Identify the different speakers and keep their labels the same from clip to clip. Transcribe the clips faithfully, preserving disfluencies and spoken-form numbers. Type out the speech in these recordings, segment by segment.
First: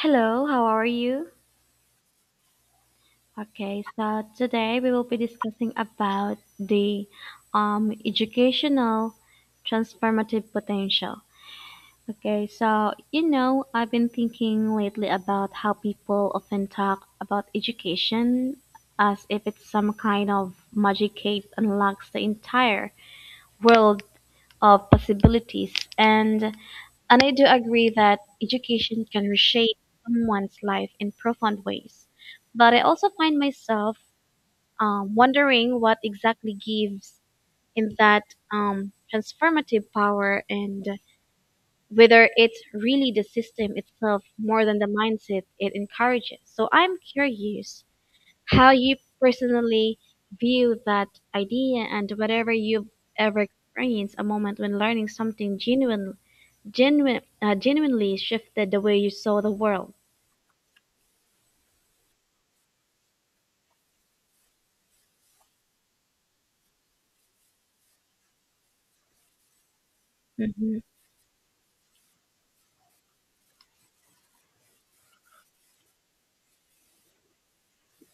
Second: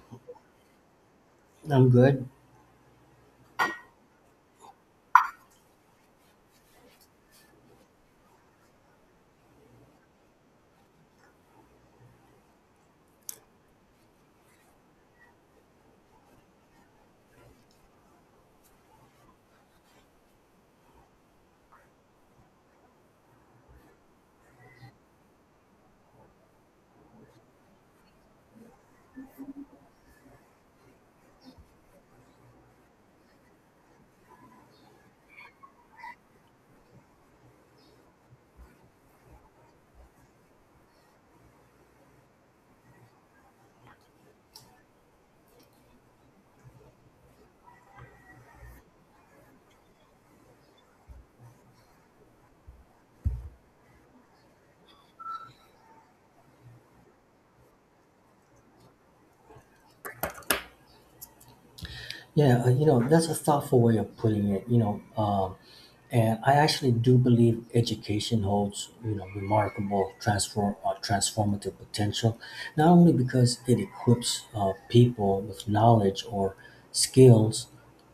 Speaker 1: Hello, how are you?
Speaker 2: I'm good.
Speaker 1: Okay, so today we will be discussing about the um, educational transformative potential. Okay, so you know, I've been thinking lately about how people often talk about education as if it's some kind of magic key that unlocks the entire world of possibilities. And And I do agree that education can reshape someone's life in profound ways. But I also find myself um, wondering what exactly gives him that um, transformative power and whether it's really the system itself more than the mindset it encourages. So I'm curious how you personally view that idea and whatever you've ever experienced a moment when learning something genuinely genuine, uh, genuinely shifted the way you saw the world.
Speaker 2: Yeah, uh, you know, that's a thoughtful way of putting it, you know. Um, and I actually do believe education holds, you know, remarkable transform
Speaker 1: Mhm,
Speaker 2: uh, transformative potential, not only because it equips uh, people with knowledge or skills,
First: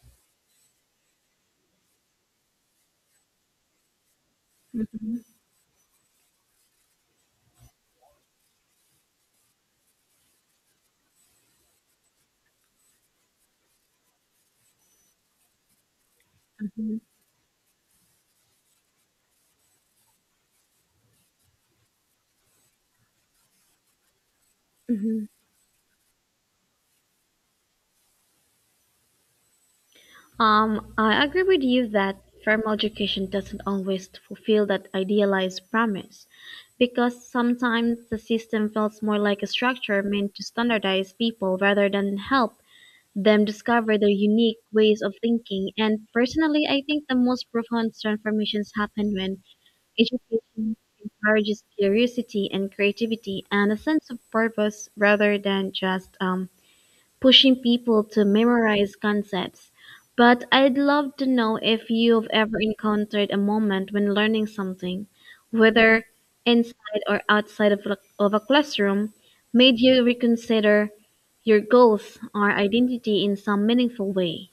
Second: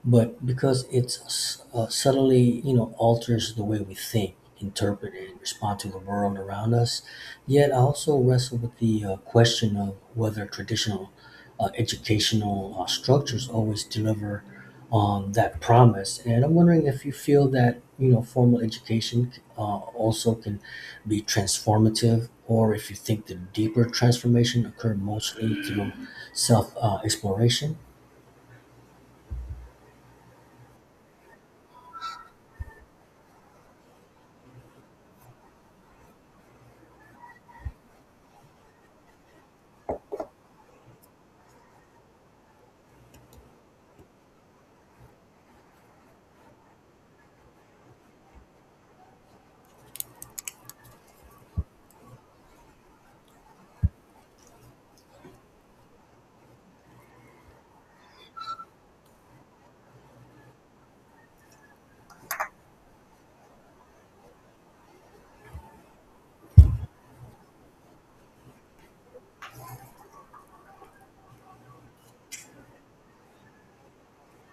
Speaker 2: but because it's uh, subtly you know alters the way we think, interpret,
Speaker 1: mhm,
Speaker 2: and respond to the world around us. Yet I also wrestle with the uh, question of whether traditional uh, educational uh, structures always deliver on that promise. And I'm wondering
Speaker 1: mhm,
Speaker 2: if you feel that you know formal education uh, also can be transformative, or if you think the deeper transformation occur
Speaker 1: mhm.
Speaker 2: mostly through self uh, exploration.
Speaker 1: Um, I agree with you that formal education doesn't always fulfill that idealized promise because sometimes the system feels more like a structure meant to standardize people rather than help them discover their unique ways of thinking. And personally, I think the most profound transformations happen when education encourages curiosity and creativity and a sense of purpose rather than just um, pushing people to memorize concepts. But I'd love to know if you've ever encountered a moment when learning something, whether inside or outside of, a- of a classroom, made you reconsider your goals or identity in some meaningful way.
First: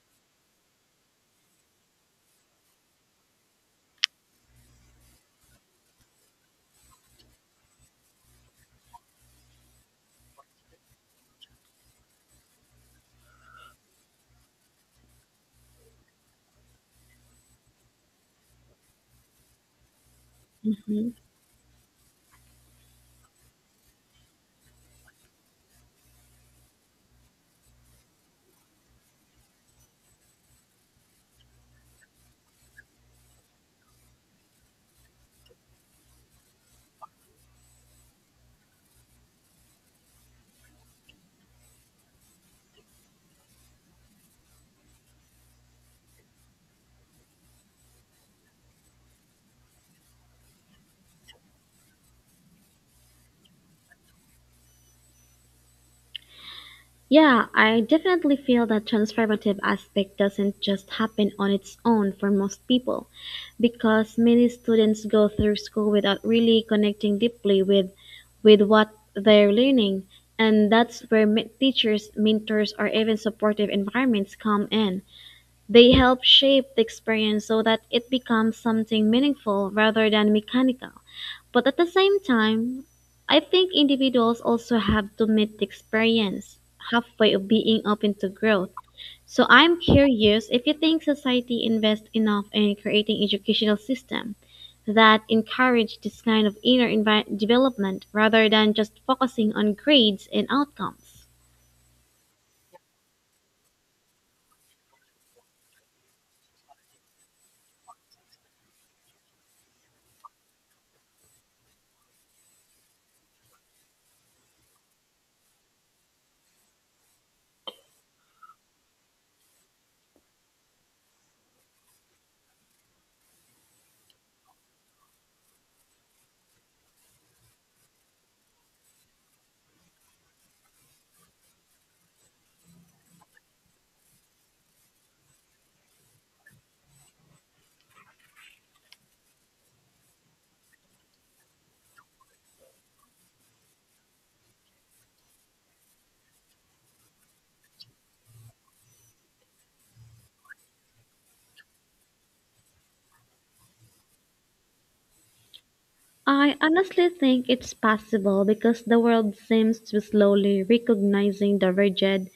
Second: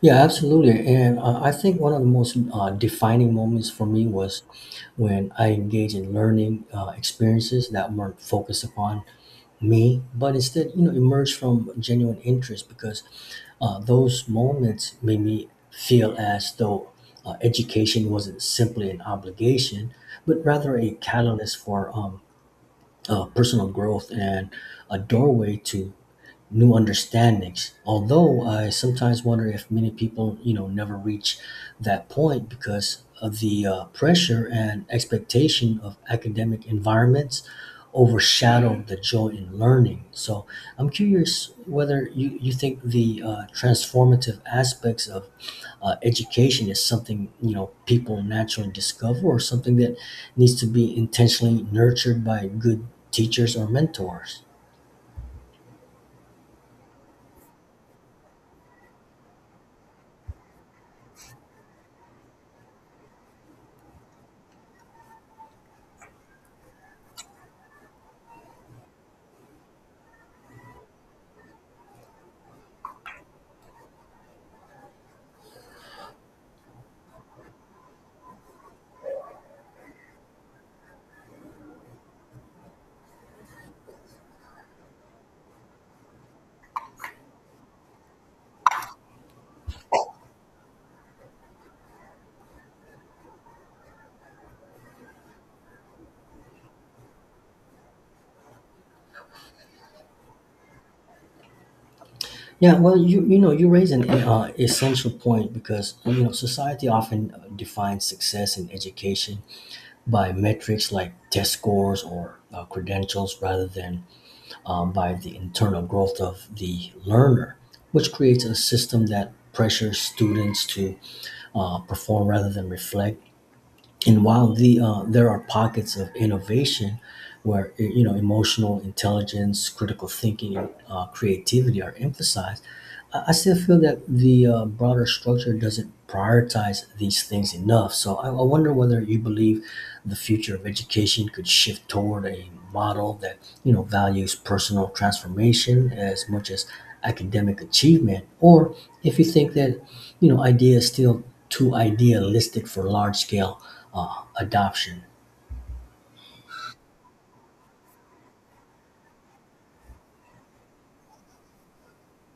Speaker 2: Yeah, absolutely. And uh, I think one of the most uh, defining moments for me was when I engaged in learning uh, experiences that weren't focused upon me, but instead, you know, emerged from genuine interest, because uh, those moments made me feel as though uh, education wasn't simply an obligation, but rather a
Speaker 1: Mhm.
Speaker 2: catalyst for um, uh, personal growth and a doorway to new understandings. Although I sometimes wonder if many people, you know, never reach that point because of the uh, pressure and expectation of academic environments overshadow the joy in learning. So I'm curious whether you, you think the uh, transformative aspects of uh, education is something, you know, people naturally discover or something that needs to be intentionally nurtured by good teachers or mentors.
Speaker 1: Yeah, I definitely feel that transformative aspect doesn't just happen on its own for most people because many students go through school without really connecting deeply with with what they're learning, and that's where men- teachers, mentors, or even supportive environments come in. They help shape the experience so that it becomes something meaningful rather than mechanical. But at the same time, I think individuals also have to meet the experience halfway of being open to growth. So I'm curious if you think society invests enough in creating educational system that encourage this kind of inner envi- development rather than just focusing on grades and outcomes.
Speaker 2: Yeah, well, you you know, you raise an uh, essential point, because you know society often uh, defines success in education by metrics like test scores or uh, credentials, rather than um, by the internal growth of the learner, which creates a system that pressures students to uh, perform rather than reflect. And while the uh, there are pockets of innovation where you know emotional intelligence, critical thinking, and uh, creativity are emphasized, I I still feel that the uh, broader structure doesn't prioritize these things enough. So I, I wonder whether you believe the future of education could shift toward a model that you know values personal transformation as much as academic achievement, or if you think that you know idea is still too idealistic for large scale uh, adoption.
Speaker 1: I honestly think it's possible because the world seems to be slowly recognizing the rigid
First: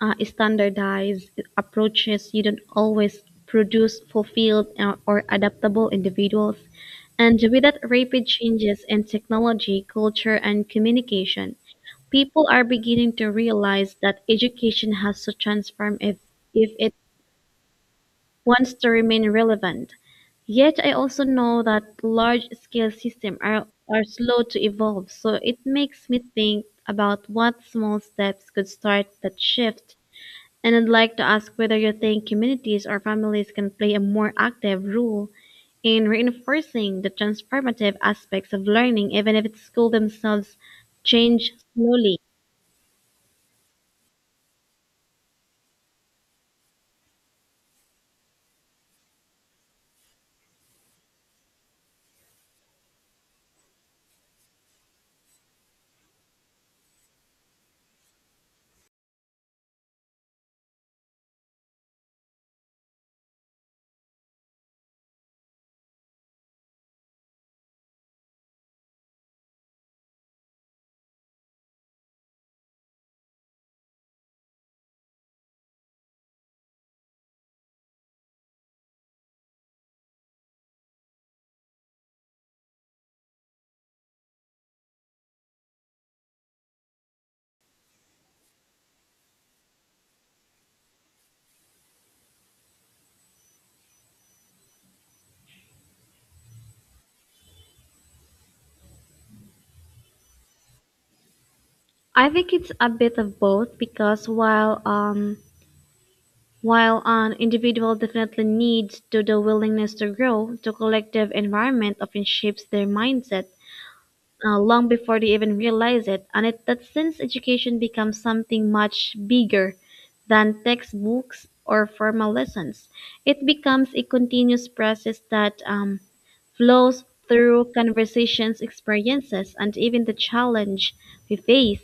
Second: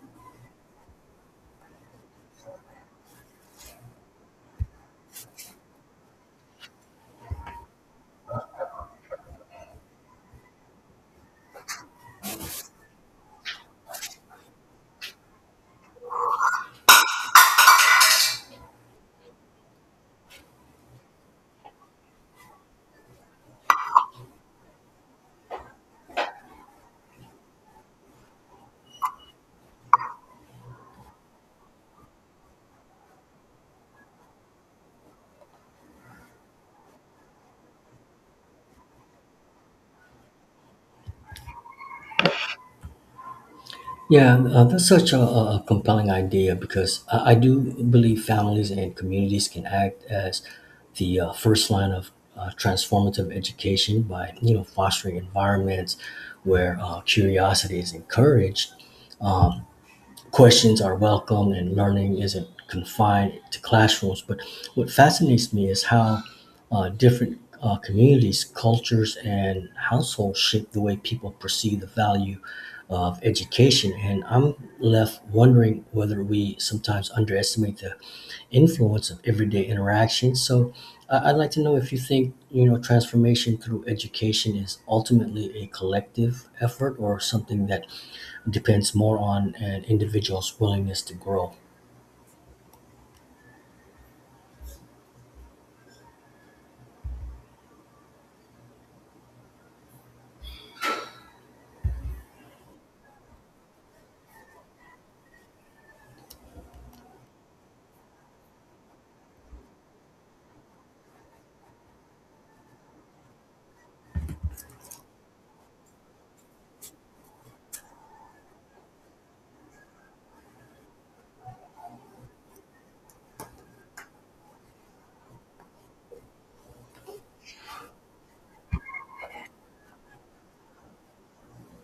Speaker 1: uh, standardized approaches You don't always produce fulfilled uh, or adaptable individuals. And with that rapid changes in technology, culture, and communication, people are beginning to realize that education has to transform if, if it wants to remain relevant. Yet I also know that large scale systems are, are slow to evolve, so it makes me think about what small steps could start that shift, and I'd like to ask whether you think communities or families can play a more active role in reinforcing the transformative aspects of learning, even if it's school themselves change slowly.
Speaker 2: Yeah, uh, that's such a, a a compelling idea, because I, I do believe families and communities can act as the uh, first line of uh, transformative education by you know fostering environments where uh, curiosity is encouraged, questions are welcome, and learning isn't confined to classrooms. But what fascinates me is how uh, different uh, communities, cultures, and households shape the way people perceive the value of education. And I'm left wondering whether we sometimes underestimate the influence of everyday interactions. So I- I'd like to know if you think, you know, transformation through education is ultimately a collective effort or something that depends more on an individual's willingness to grow.
Speaker 1: I think it's a bit of both because while um while an individual definitely needs to the willingness to grow, the collective environment often shapes their mindset uh, long before they even realize it. And it, that since education becomes something much bigger than textbooks or formal lessons, it becomes a continuous process that um, flows through conversations, experiences, and even the challenge we face.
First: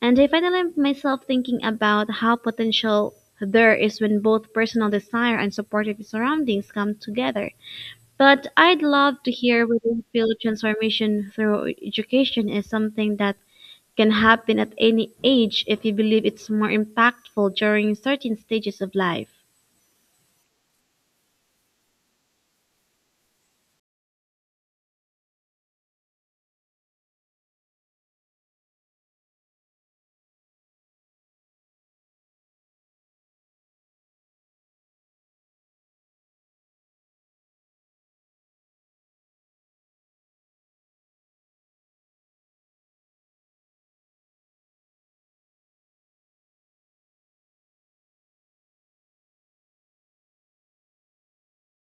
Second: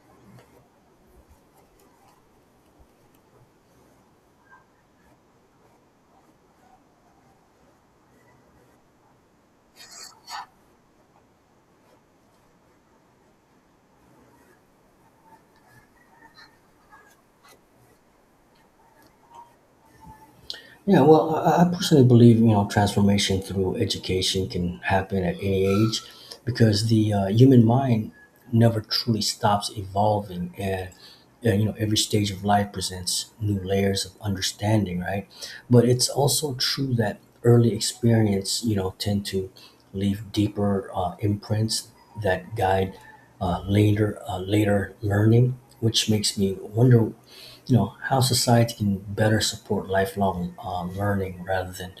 Speaker 1: And I finally myself thinking about how potential there is when both personal desire and supportive surroundings come together. But I'd love to hear whether you feel transformation through education is something that can happen at any age if you believe it's more impactful during certain stages of life.
Speaker 2: Yeah, well, I I personally believe you know transformation through education can happen at any age, because the uh, human mind never truly stops evolving, and uh, you know every stage of life presents new layers of understanding, right? But it's also true that early experience, you know, tend to leave deeper uh, imprints that guide uh, later uh, later learning, which makes me wonder you know how society can better support lifelong uh, learning rather than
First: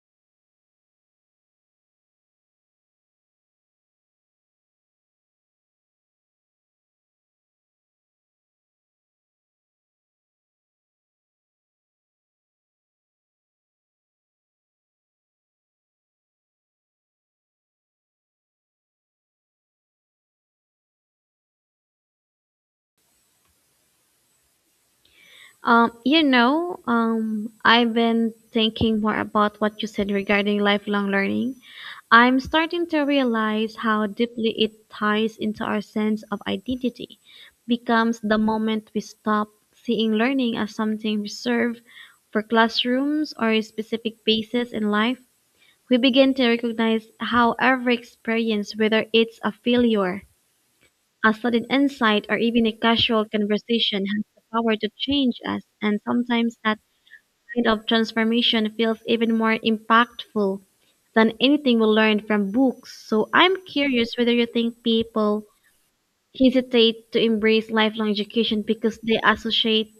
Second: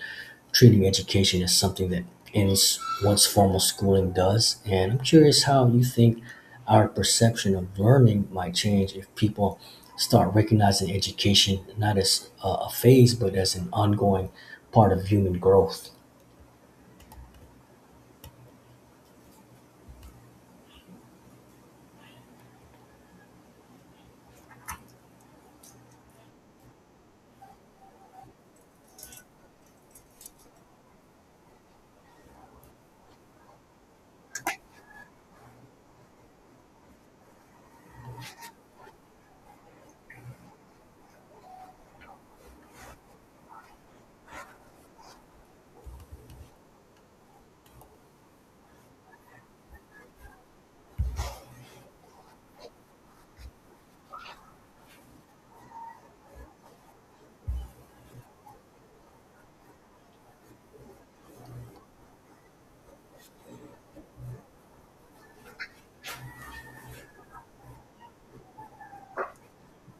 Speaker 2: treating education as something that ends once formal schooling does. And I'm curious how you think our perception of learning might change if people start recognizing education not as a a phase but as an ongoing part of human growth.
Speaker 1: Um, you know, um, I've been thinking more about what you said regarding lifelong learning. I'm starting to realize how deeply it ties into our sense of identity, becomes the moment we stop seeing learning as something reserved for classrooms or specific phases in life. We begin to recognize how every experience, whether it's a failure, a sudden insight, or even a casual conversation, has the power to change us, and sometimes that kind of transformation feels even more impactful than anything we learned from books. So I'm curious whether you think people hesitate to embrace lifelong education because they associate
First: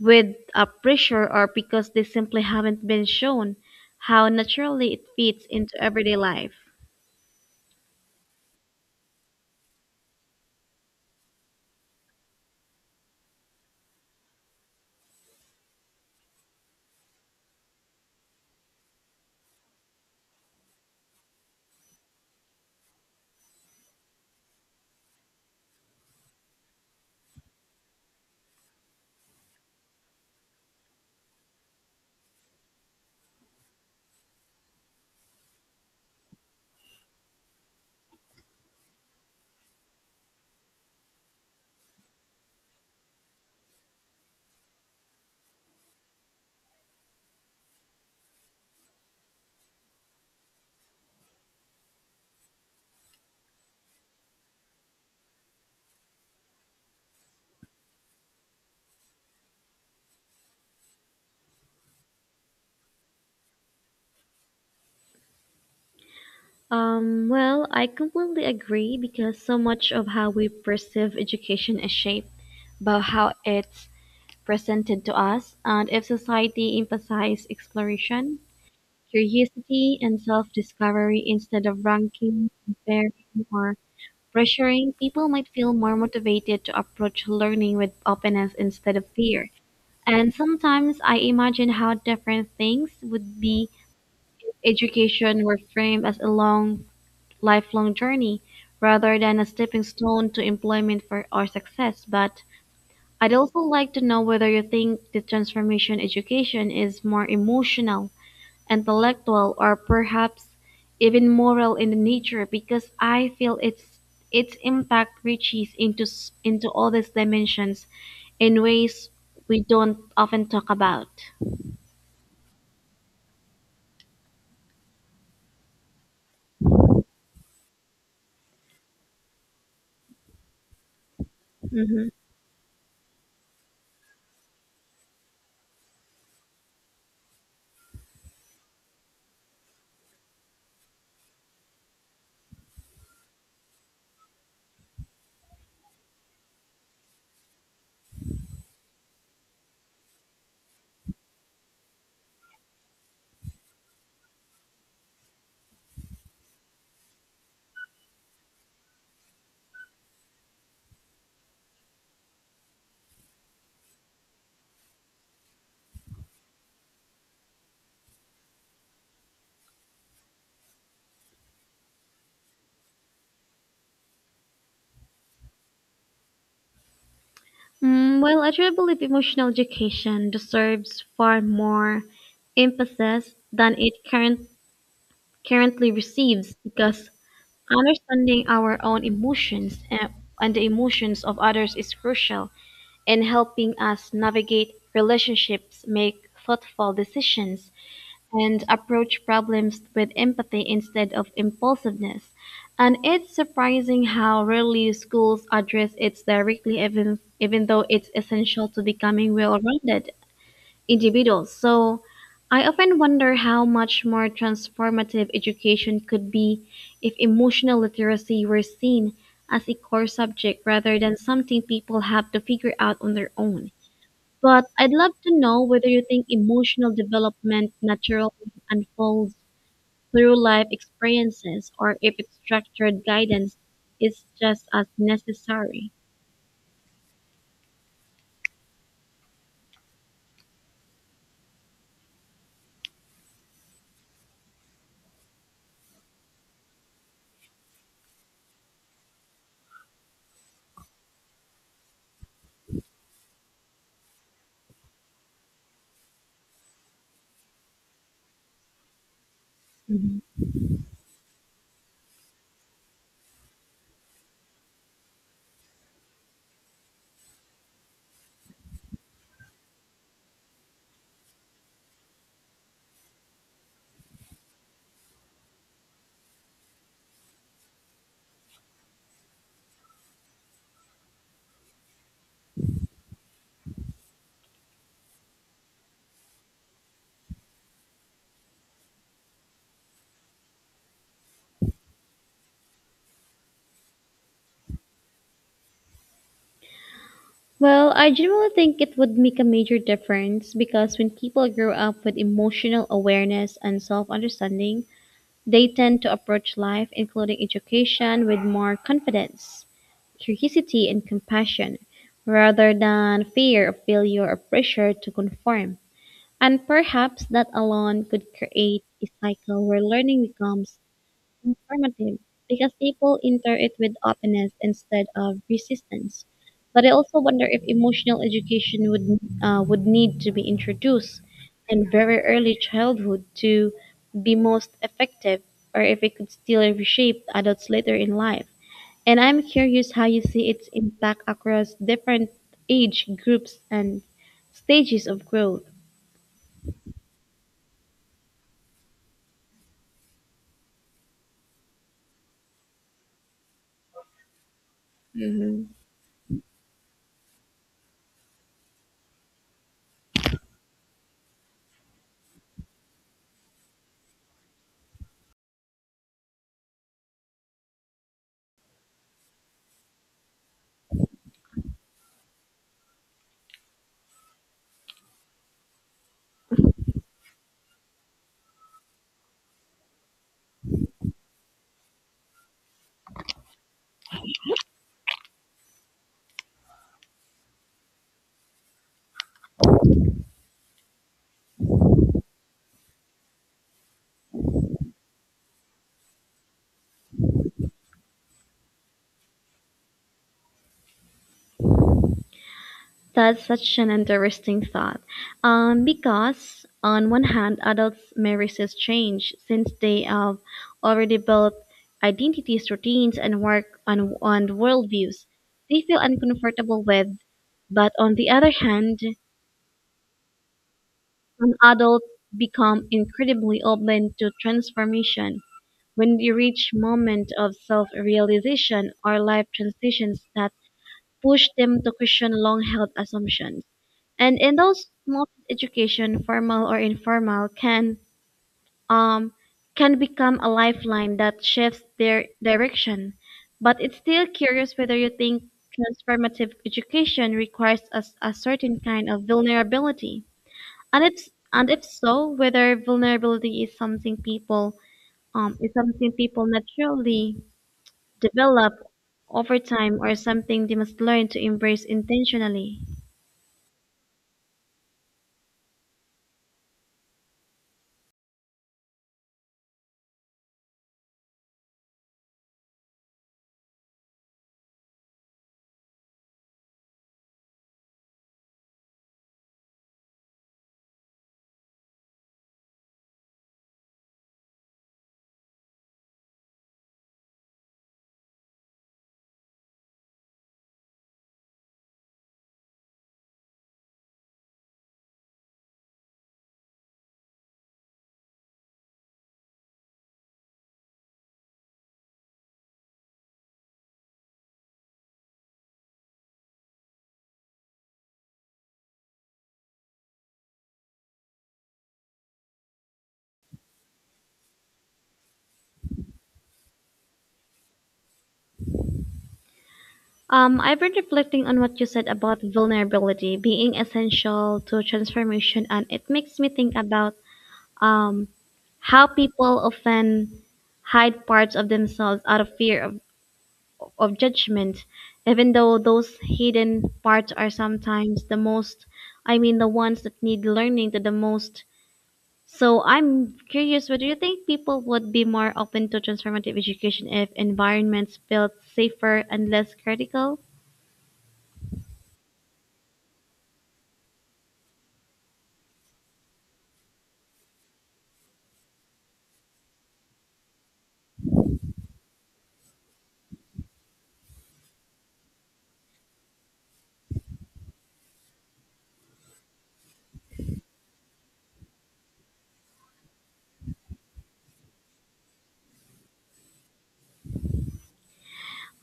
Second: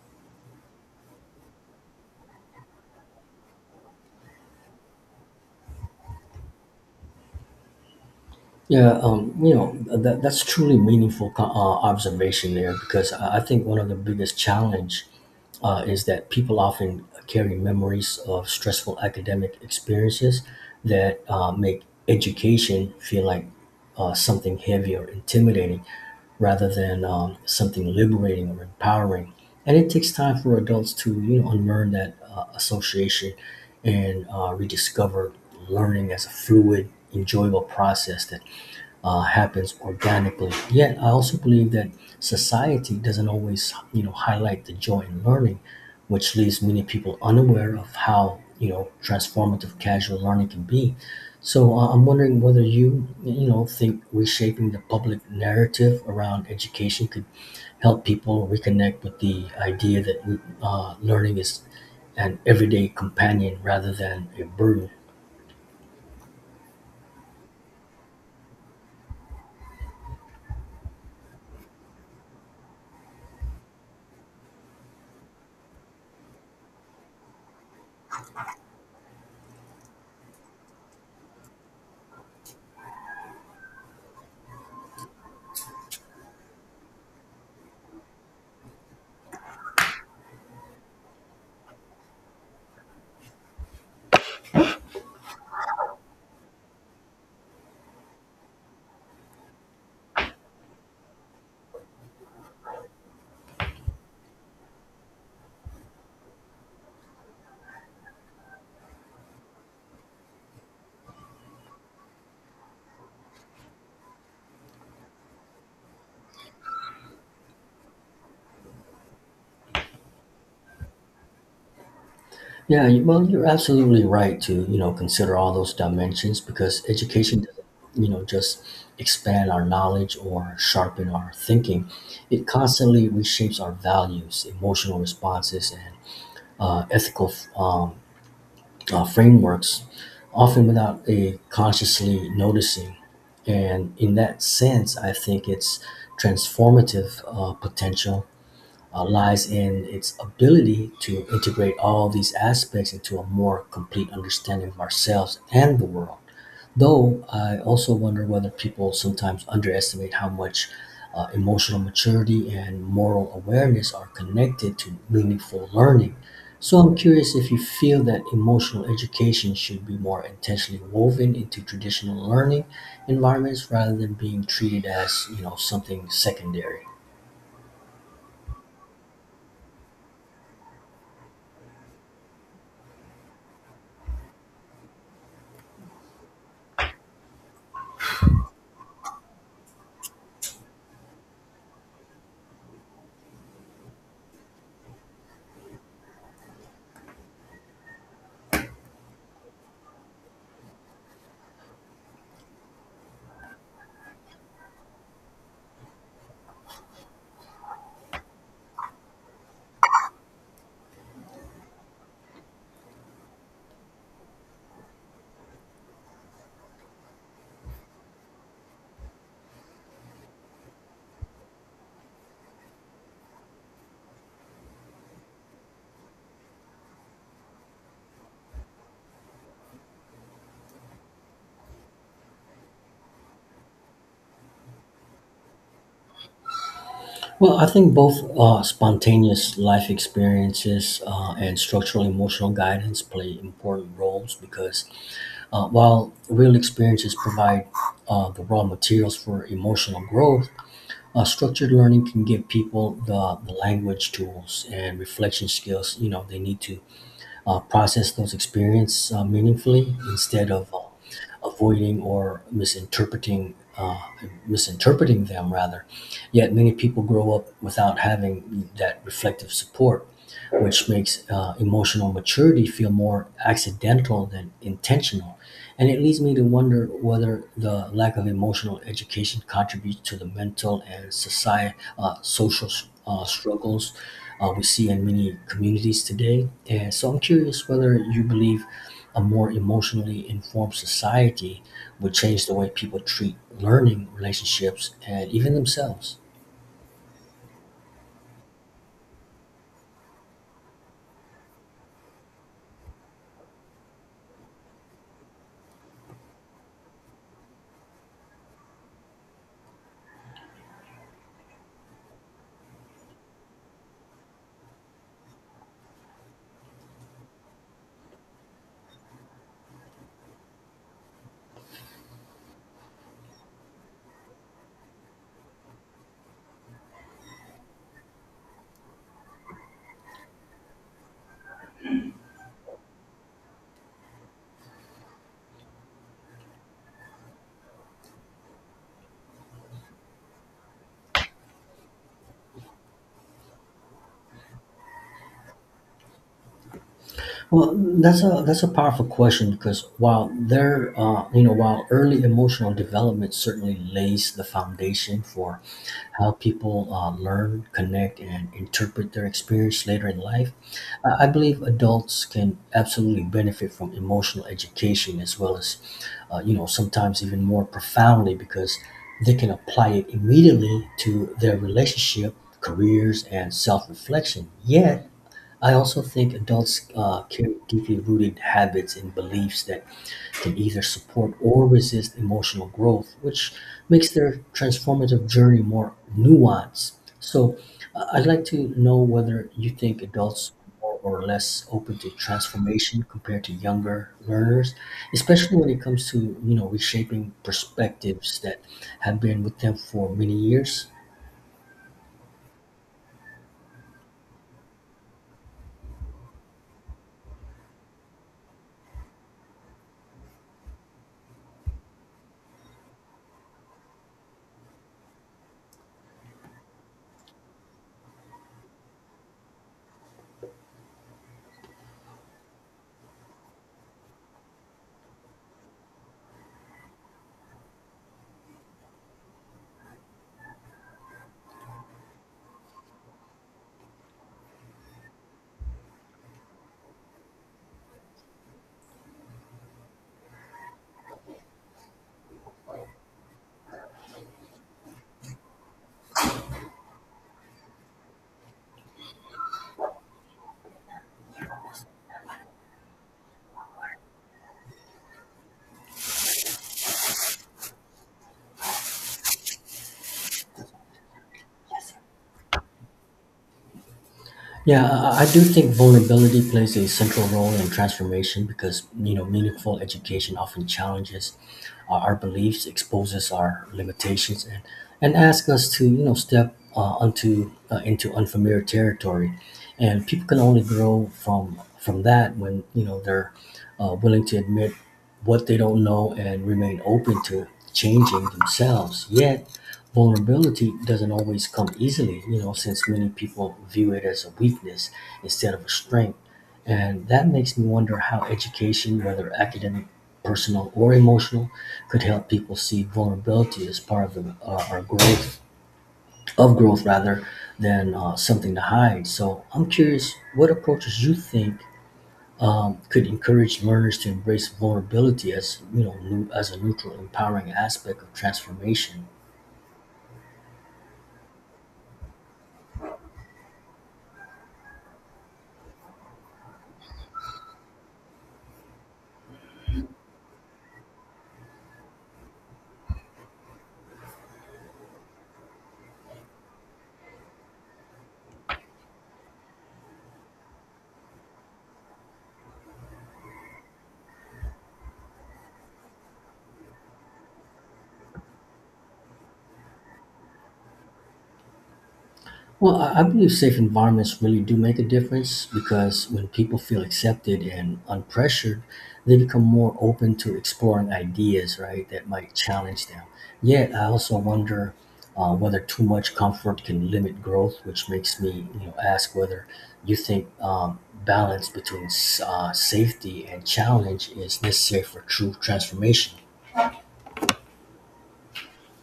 Speaker 1: with a pressure or because they simply haven't been shown how naturally it fits into everyday life.
Speaker 2: Yeah, um, you know that that's truly meaningful co- uh, observation there, because I I think one of the biggest challenge uh, is that people often carry memories of stressful academic experiences that uh, make education feel like uh, something heavy or intimidating, rather than um, something liberating or empowering. And it takes time for adults to you know unlearn that uh, association and uh, rediscover learning as a fluid, enjoyable process that uh, happens organically. Yet, I also believe that society doesn't always, you know, highlight the joy in learning, which leaves many people unaware of how, you know, transformative casual learning can be. So, uh, I'm wondering whether you, you know, think reshaping the public narrative around education could help people reconnect with the idea that uh, learning is an everyday companion rather than a burden.
Speaker 1: Um, well, I completely agree because so much of how we perceive education is shaped by how it's presented to us, and if society emphasized exploration, curiosity, and self-discovery instead of ranking, comparing, or pressuring, people might feel more motivated to approach learning with openness instead of fear. And sometimes I imagine how different things would be if education were framed as a long, lifelong journey rather than a stepping stone to employment for, or success. But I'd also like to know whether you think the transformation education is more emotional, intellectual, or perhaps even moral in the nature because I feel its its impact reaches into s- into all these dimensions in ways we don't often talk about.
Speaker 2: Yeah, you- well, you're absolutely right to, you know, consider all those dimensions, because education doesn't, you know, just expand our knowledge or sharpen our thinking.
Speaker 1: Hmm.
Speaker 2: It constantly reshapes our values, emotional responses, and uh, ethical um, uh, frameworks, often without a consciously noticing. And in that sense, I think it's transformative uh, potential uh, lies in its ability to integrate all these aspects into a more complete understanding of ourselves and the world. Though I also wonder whether people sometimes underestimate how much uh, emotional maturity and moral awareness are connected to meaningful learning. So I'm curious if you feel that emotional education should be more intentionally woven into traditional learning environments rather than being treated as, you know, something secondary.
Speaker 1: Mm, well, I truly believe emotional education deserves far more emphasis than it current, currently receives because understanding our own emotions and, and the emotions of others is crucial in helping us navigate relationships, make thoughtful decisions, and approach problems with empathy instead of impulsiveness. And it's surprising how rarely schools address it directly, even, even though it's essential to becoming well rounded individuals. So I often wonder how much more transformative education could be if emotional literacy were seen as a core subject rather than something people have to figure out on their own. But I'd love to know whether you think emotional development naturally unfolds through life experiences or if it's structured guidance is just as necessary.
Speaker 2: Well, I think both uh, spontaneous life experiences uh, and structural emotional guidance play important roles, because uh, while real experiences provide uh, the raw materials for emotional growth, uh, structured learning can give people the, the language tools and reflection skills you know they need to uh, process those experiences uh, meaningfully,
Speaker 1: Mhm.
Speaker 2: instead of uh, avoiding or misinterpreting uh, misinterpreting them rather. Yet many people grow up without having that reflective support, which makes uh, emotional maturity feel more accidental than intentional. And it leads me to wonder whether the lack of emotional education contributes to the mental and society, uh, social uh, struggles uh, we see in many communities today. And so I'm curious whether you believe a more emotionally informed society would change the way people treat learning, relationships, and even themselves.
Speaker 1: Well, I generally think it would make a major difference because when people grow up with emotional awareness and self understanding, they tend to approach life, including education, with more confidence, curiosity, and compassion, rather than fear of failure or pressure to conform. And perhaps that alone could create a cycle where learning becomes informative because people enter it with openness instead of resistance. But I also wonder if emotional education would uh, would need to be introduced in very early childhood to be most effective, or if it could still reshape adults later in life. And I'm curious how you see its impact across different age groups and stages of growth.
Speaker 2: Well, that's a that's a powerful question, because while there, uh, you know, while early emotional development certainly lays the foundation for
Speaker 1: Hmm.
Speaker 2: how people uh, learn, connect, and interpret their experience later in life, uh, I believe adults can absolutely benefit from emotional education as well as, uh, you know, sometimes even more profoundly, because they can apply it immediately to their relationship, careers, and self-reflection. Yet I also think adults uh, carry deeply rooted habits and beliefs that can either support or resist emotional growth, which makes their transformative journey more nuanced. So, uh, I'd like to know whether you think adults are more or less open to transformation compared to younger learners, especially when it comes to you know reshaping perspectives that have been with them for many years.
Speaker 1: That's such an interesting thought. Um, because on one hand, adults may resist change since they have already built identities, routines, and work on on worldviews they feel uncomfortable with. But on the other hand, some adults become incredibly open to transformation when they reach moment of self-realization or life transitions that push them to question long-held assumptions. And in those moments, education, formal or informal, can um can become a lifeline that shifts their direction. But it's still curious whether you think transformative education requires a, s- a certain kind of vulnerability. And if and if so, whether vulnerability is something people um is something people naturally develop over time or something they must learn to embrace intentionally.
Speaker 2: Yeah, I I do think vulnerability plays a central role in transformation, because you know meaningful education often challenges our, our beliefs, exposes our limitations, and and asks us to you know step uh, onto uh, into unfamiliar territory, and people can only grow from from that when you know they're uh, willing to admit what they don't know and remain open to changing themselves. Yet vulnerability doesn't always come easily, you know, since many people view it as a weakness instead of a strength. And that makes me wonder how education, whether academic, personal, or emotional, could help people see vulnerability as part of the, uh, our growth, of growth rather than uh, something to hide. So I'm curious, what approaches you think um, could encourage learners to embrace vulnerability as you know, new, as a neutral, empowering aspect of transformation?
Speaker 1: Um, I've been reflecting on what you said about vulnerability being essential to transformation, and it makes me think about um, how people often hide parts of themselves out of fear of, of judgment, even though those hidden parts are sometimes the most, I mean, the ones that need learning to the most. So I'm curious, what do you think people would be more open to transformative education if environments felt safer and less critical?
Speaker 2: Well, I I believe safe environments really do make a difference, because when people feel accepted and unpressured, they become more open to exploring ideas, right, that might challenge them. Yet, I also wonder uh, whether too much comfort can limit growth, which makes me, you know, ask whether you think um, balance between s- uh, safety and challenge is necessary for true transformation.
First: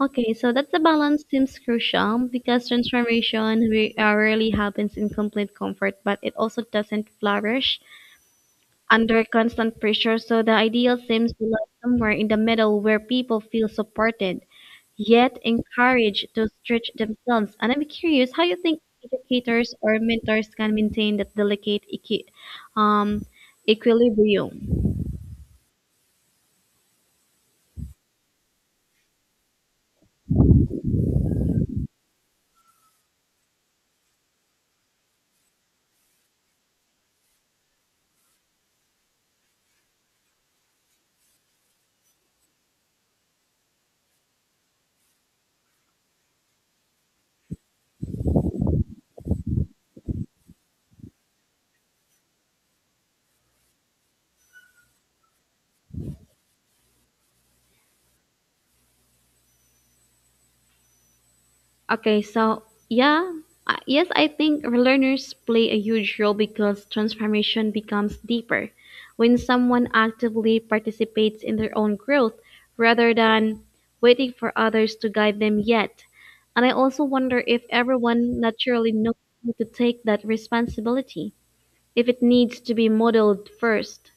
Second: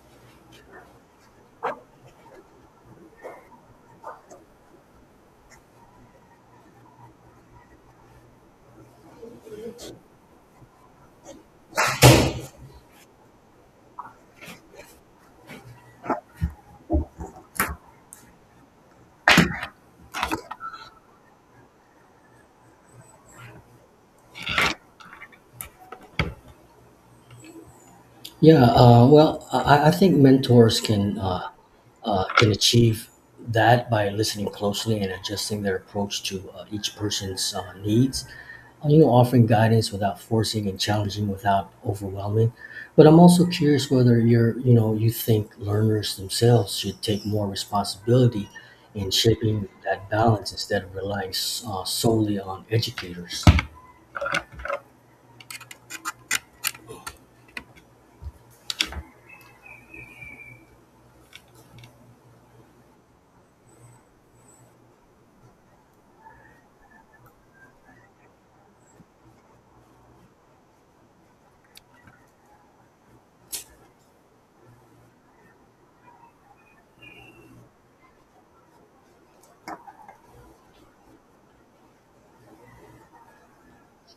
Speaker 1: Okay, so that's the balance seems crucial because transformation re- uh, rarely happens in complete comfort, but it also doesn't flourish under constant pressure. So the ideal seems to lie somewhere in the middle where people feel supported, yet encouraged to stretch themselves. And I'm curious how you think educators or mentors can maintain that delicate equi- um, equilibrium.
Speaker 2: Yeah, uh, well, I, I think mentors can uh, uh, can achieve that by listening closely and adjusting their approach to uh, each person's uh, needs. Uh, you know, offering guidance without forcing and challenging without overwhelming. But I'm also curious whether you're, you know, you think learners themselves should take more responsibility in shaping that balance instead of relying s- uh, solely on educators.
Speaker 1: Okay, so yeah, I- yes, I think learners play a huge role because transformation becomes deeper when someone actively participates in their own growth rather than waiting for others to guide them yet. And I also wonder if everyone naturally knows how to take that responsibility, if it needs to be modeled first.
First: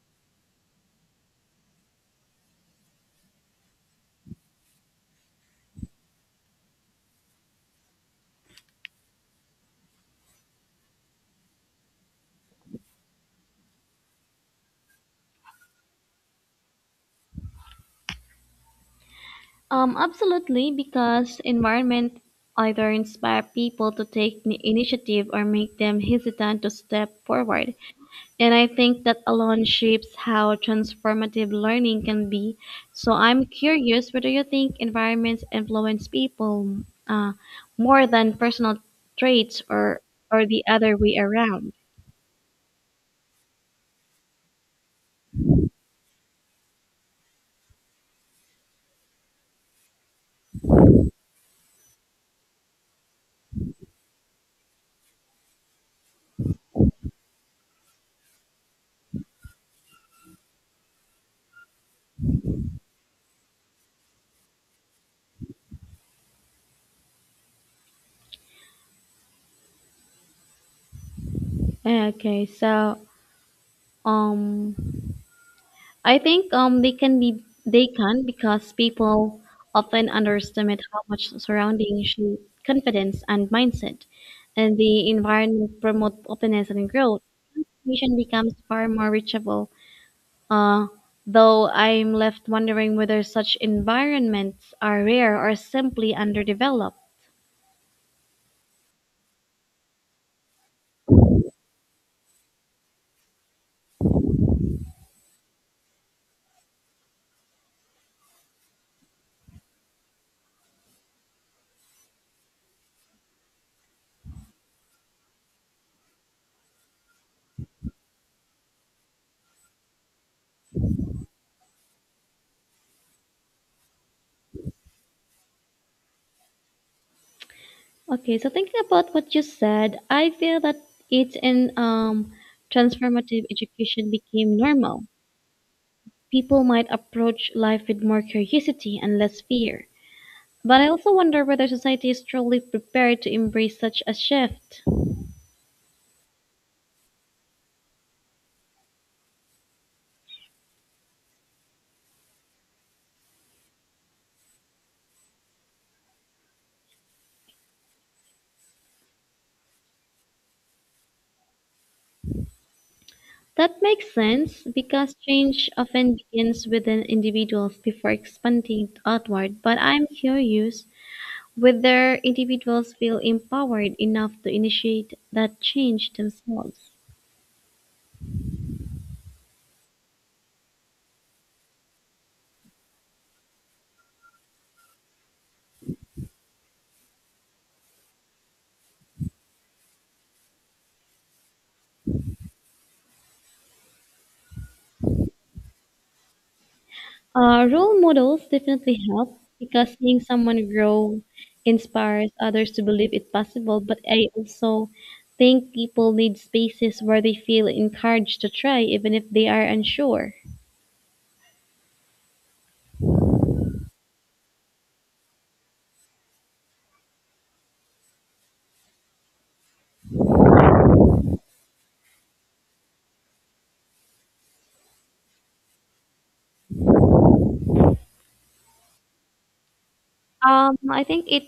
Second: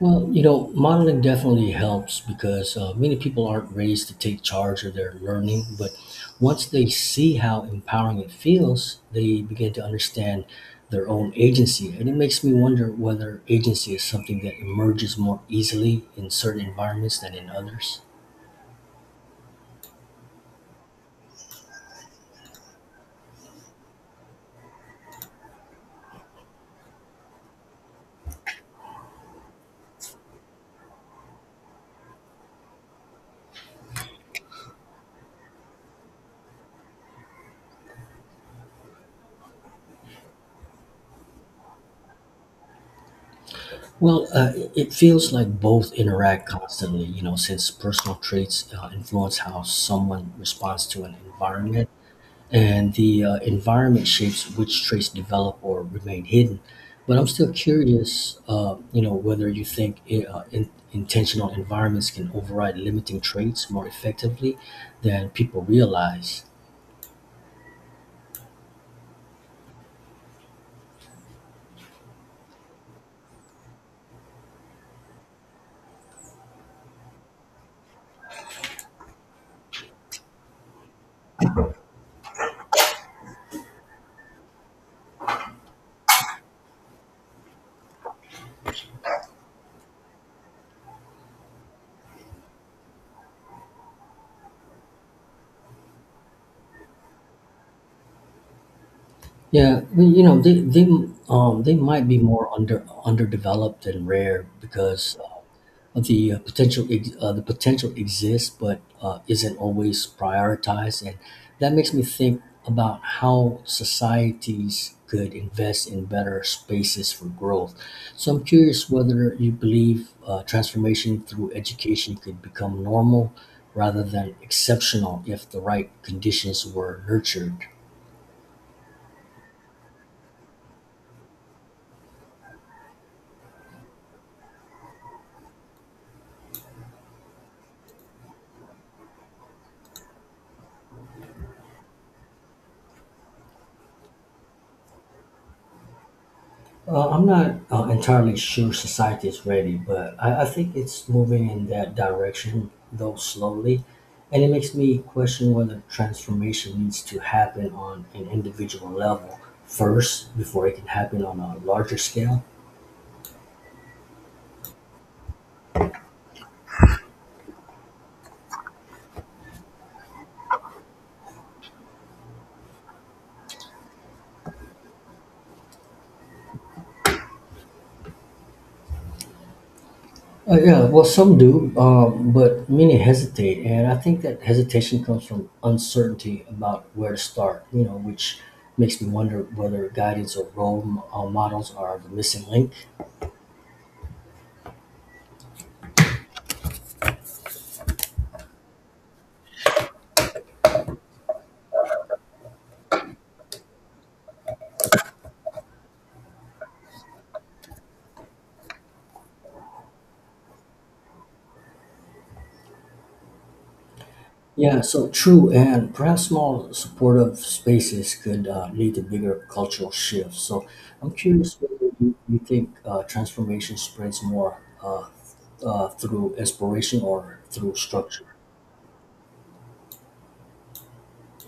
Speaker 2: Well, you know, modeling definitely helps, because uh, many people aren't raised to take charge of their learning. But once they see how empowering it feels, they begin to understand their own agency. And it makes me wonder whether agency is something that emerges more easily in certain environments than in others.
Speaker 1: Um, absolutely, because environment either inspire people to take ni- initiative or make them hesitant to step forward. And I think that alone shapes how transformative learning can be. So I'm curious whether you think environments influence people uh, more than personal traits or or the other way around.
Speaker 2: Well, uh, it it feels like both interact constantly, you know, since personal traits uh, influence how someone responds to an environment, and the uh, environment shapes which traits develop or remain hidden. But I'm still curious, uh, you know, whether you think i- uh, in, intentional environments can override limiting traits more effectively than people realize.
Speaker 1: Okay, so um I think um they can be they can because people often underestimate how much surrounding shape confidence and mindset, and the environment promote openness and growth. Mission becomes far more reachable. Uh, though I'm left wondering whether such environments are rare or simply underdeveloped.
Speaker 2: Yeah, I mean, you know, they they um they might be more under underdeveloped and rare because the uh, potential ex- uh, the potential exists but uh, isn't always prioritized, and that makes me think about how societies could invest in better spaces for growth. So I'm curious whether you believe uh, transformation through education could become normal rather than exceptional if the right conditions were nurtured.
Speaker 1: Okay, so thinking about what you said, I feel that it's in um transformative education became normal. People might approach life with more curiosity and less fear. But I also wonder whether society is truly prepared to embrace such a shift.
Speaker 2: Uh, I'm not uh, entirely sure society is ready, but I, I think it's moving in that direction, though slowly. And it makes me question whether transformation needs to happen on an individual level first before it can happen on a larger scale.
Speaker 1: That makes sense because change often begins within individuals before expanding outward. But I'm curious whether individuals feel empowered enough to initiate that change themselves.
Speaker 2: Uh, yeah, well, some do, um, but many hesitate, and I think that hesitation comes from uncertainty about where to start. You know, which makes me wonder whether guidance or role m- uh, models are the missing link.
Speaker 1: Uh, role models definitely help because seeing someone grow inspires others to believe it's possible. But I also think people need spaces where they feel encouraged to try, even if they are unsure.
Speaker 2: Yeah, so true, and perhaps small supportive spaces could uh, lead to bigger cultural shifts. So I'm curious whether you, you think uh, transformation spreads more uh, uh, through inspiration or through structure.
Speaker 1: Um, I think it.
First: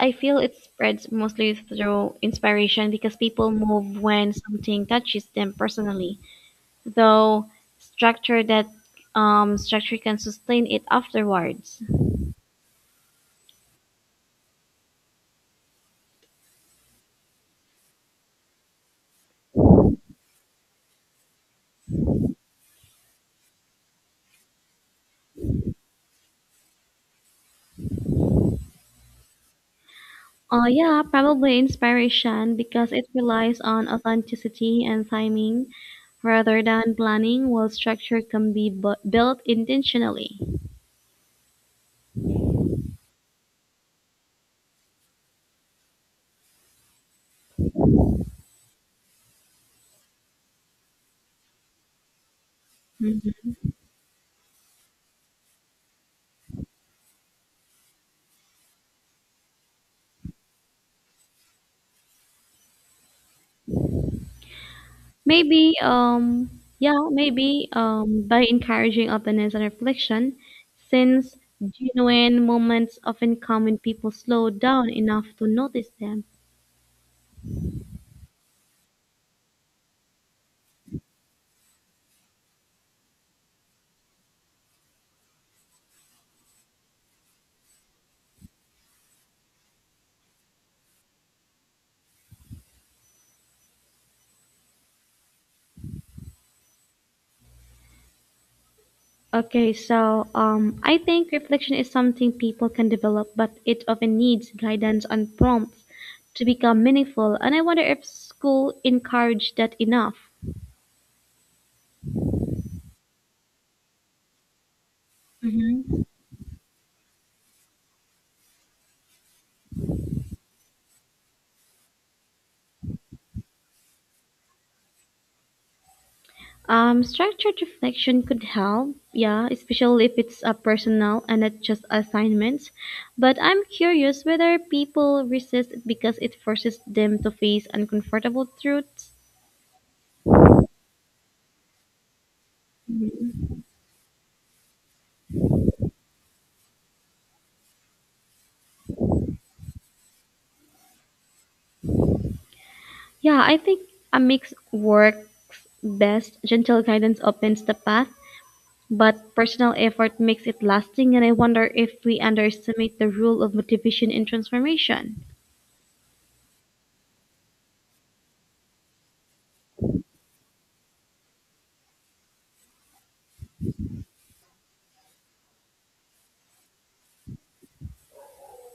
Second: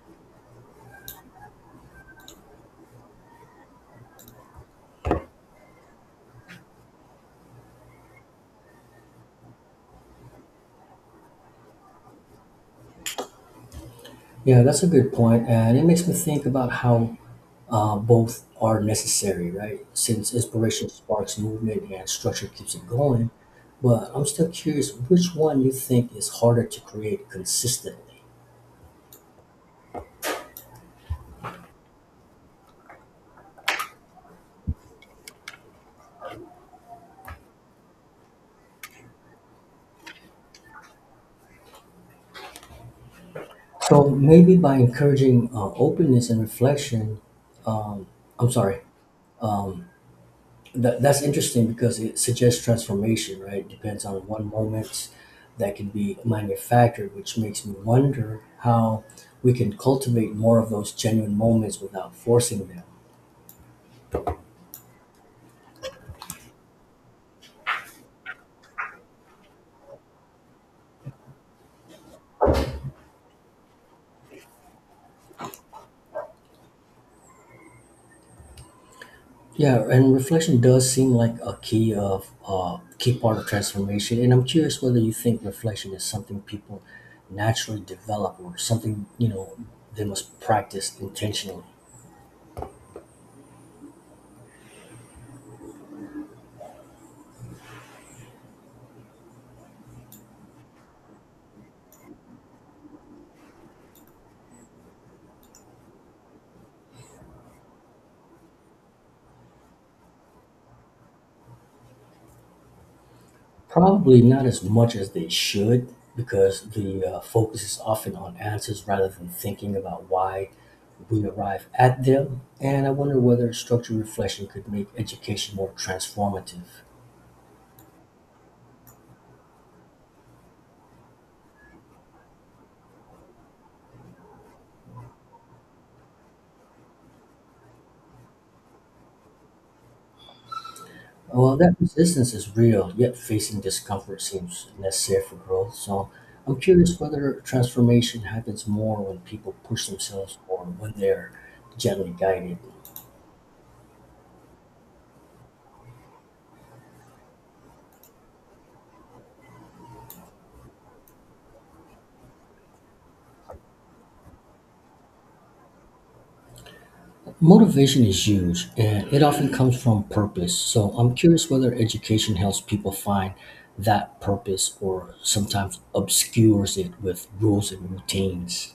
Speaker 1: I feel it spreads mostly through inspiration because people move when something touches them personally. Though structure that um, structure can sustain it afterwards.
Speaker 2: Yeah, that's a good point, and it makes me think about how uh, both are necessary, right? Since inspiration sparks movement and structure keeps it going, but I'm still curious which one you think is harder to create consistently.
Speaker 1: Uh, yeah, probably inspiration because it relies on authenticity and timing rather than planning, while structure can be bu- built intentionally.
Speaker 2: So maybe by encouraging uh, openness and reflection, um, I'm sorry. That, that's interesting because it suggests transformation, right?
Speaker 1: Mhm.
Speaker 2: Depends on one moment that can be manufactured, which makes me wonder how we can cultivate more of those genuine moments without forcing them.
Speaker 1: Maybe, um, yeah, maybe um, by encouraging openness and reflection, since genuine moments often come when people slow down enough to notice them.
Speaker 2: Yeah, and reflection does seem like a key of uh, key part of transformation. And I'm curious whether you think reflection is something people naturally develop or something, you know they must practice intentionally.
Speaker 1: Okay, so um, I think reflection is something people can develop, but it often needs guidance and prompts to become meaningful. And I wonder if school encouraged that enough.
Speaker 2: Probably not as much as they should,
Speaker 1: Hmm.
Speaker 2: because the uh, focus is often on answers rather than thinking about why we arrive at them. And I wonder whether structured reflection could make education more transformative.
Speaker 1: Um, structured reflection could help, yeah, especially if it's uh, personal and not just assignments. But I'm curious whether people resist it because it forces them to face uncomfortable truths.
Speaker 2: Well, that resistance is real, yet facing discomfort seems necessary for growth. So I'm curious whether transformation happens more when people push themselves or when they're gently guided.
Speaker 1: Yeah, I think a mix works best. Gentle guidance opens the path, but personal effort makes it lasting, and I wonder if we underestimate the role of motivation in transformation.
Speaker 2: Motivation is huge, and it often comes from purpose. So I'm curious whether education helps people find that purpose or sometimes obscures it with rules and routines.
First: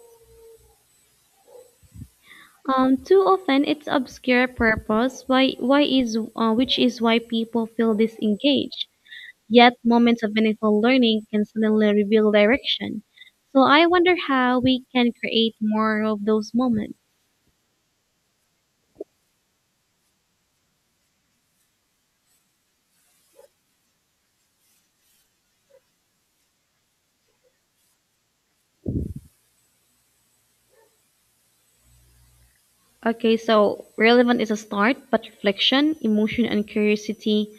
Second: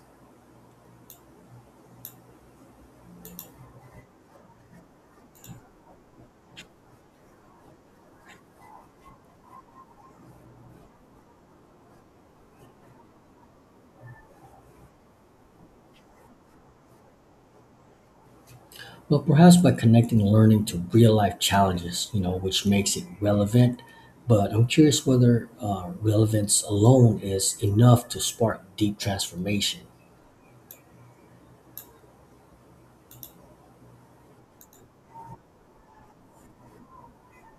Speaker 1: Um, too often it's obscure purpose why why is uh, which is why people feel disengaged. Yet moments of meaningful learning can suddenly reveal direction. So I wonder how we can create more of those moments.
Speaker 2: Well, perhaps by connecting learning to real life challenges, you know, which makes it relevant. But I'm curious whether uh, relevance alone is enough to spark deep transformation.
Speaker 1: Okay, so relevant is a start, but reflection, emotion, and curiosity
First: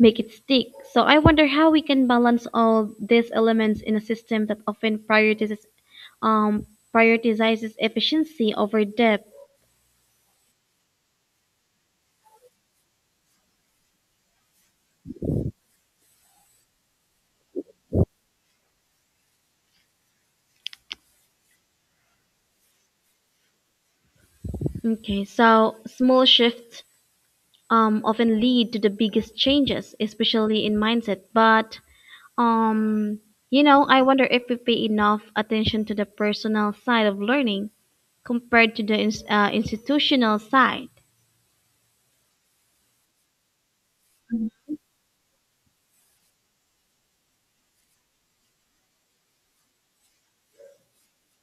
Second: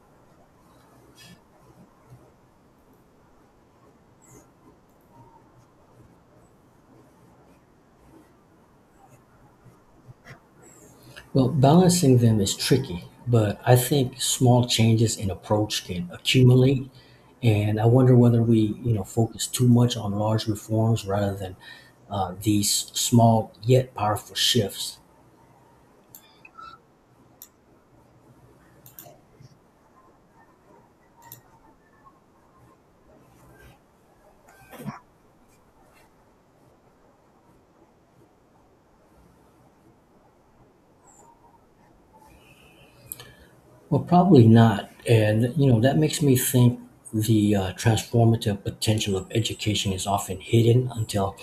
Speaker 1: make it stick. So I wonder how we can balance all these elements in a system that often prioritizes um prioritizes efficiency over depth.
Speaker 2: Well, balancing them is tricky, but I think small changes in approach can accumulate. And I wonder whether we, you know, focus too much on large reforms rather than uh, these small yet powerful shifts.
Speaker 1: Okay, so small shifts um often lead to the biggest changes, especially in mindset. But um you know, I wonder if we pay enough attention to the personal side of learning compared to the ins- uh, institutional side.
Speaker 2: Well, probably not. And, you know, that makes me think the uh, transformative potential of education is often hidden until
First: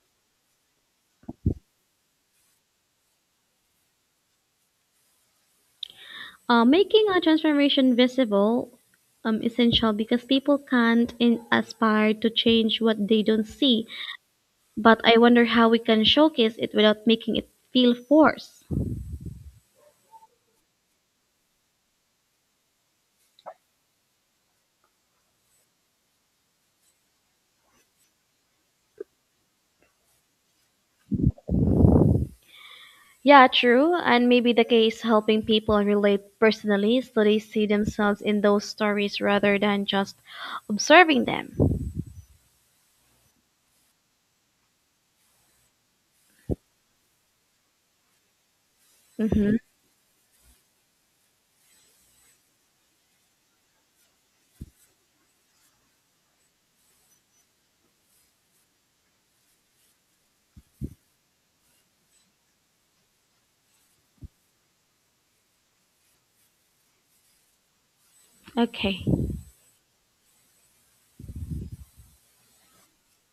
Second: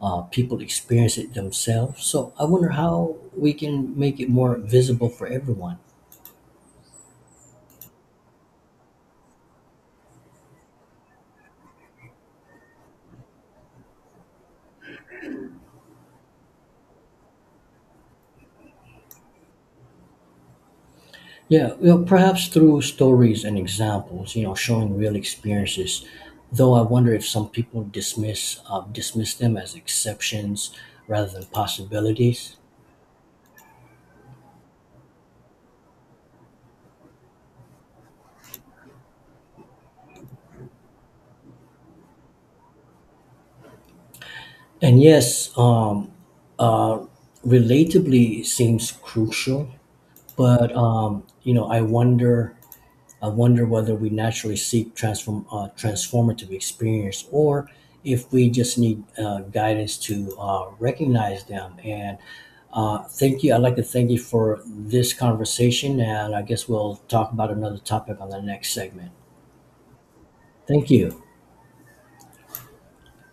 Speaker 2: uh, people experience it themselves. So I wonder how we can make it more visible for everyone.
Speaker 1: Uh, making a transformation visible um, essential because people can't in- aspire to change what they don't see. But I wonder how we can showcase it without making it feel forced.
Speaker 2: Yeah, well, perhaps through stories and examples, you know, showing real experiences. Though I wonder if some people dismiss uh, dismiss them as exceptions rather than possibilities.
Speaker 1: Yeah, true. And maybe the case helping people relate personally so they see themselves in those stories rather than just observing them.
Speaker 2: And yes, um, uh, relatably seems
Speaker 1: Mm-hmm.
Speaker 2: crucial, but um, you know, I wonder I wonder whether we naturally seek transform uh, transformative experience or if we just need uh, guidance to uh, recognize them. And uh, thank you. I'd like to thank you for this conversation, and I guess we'll talk about another topic on the next segment.
Speaker 1: Okay.
Speaker 2: Thank you.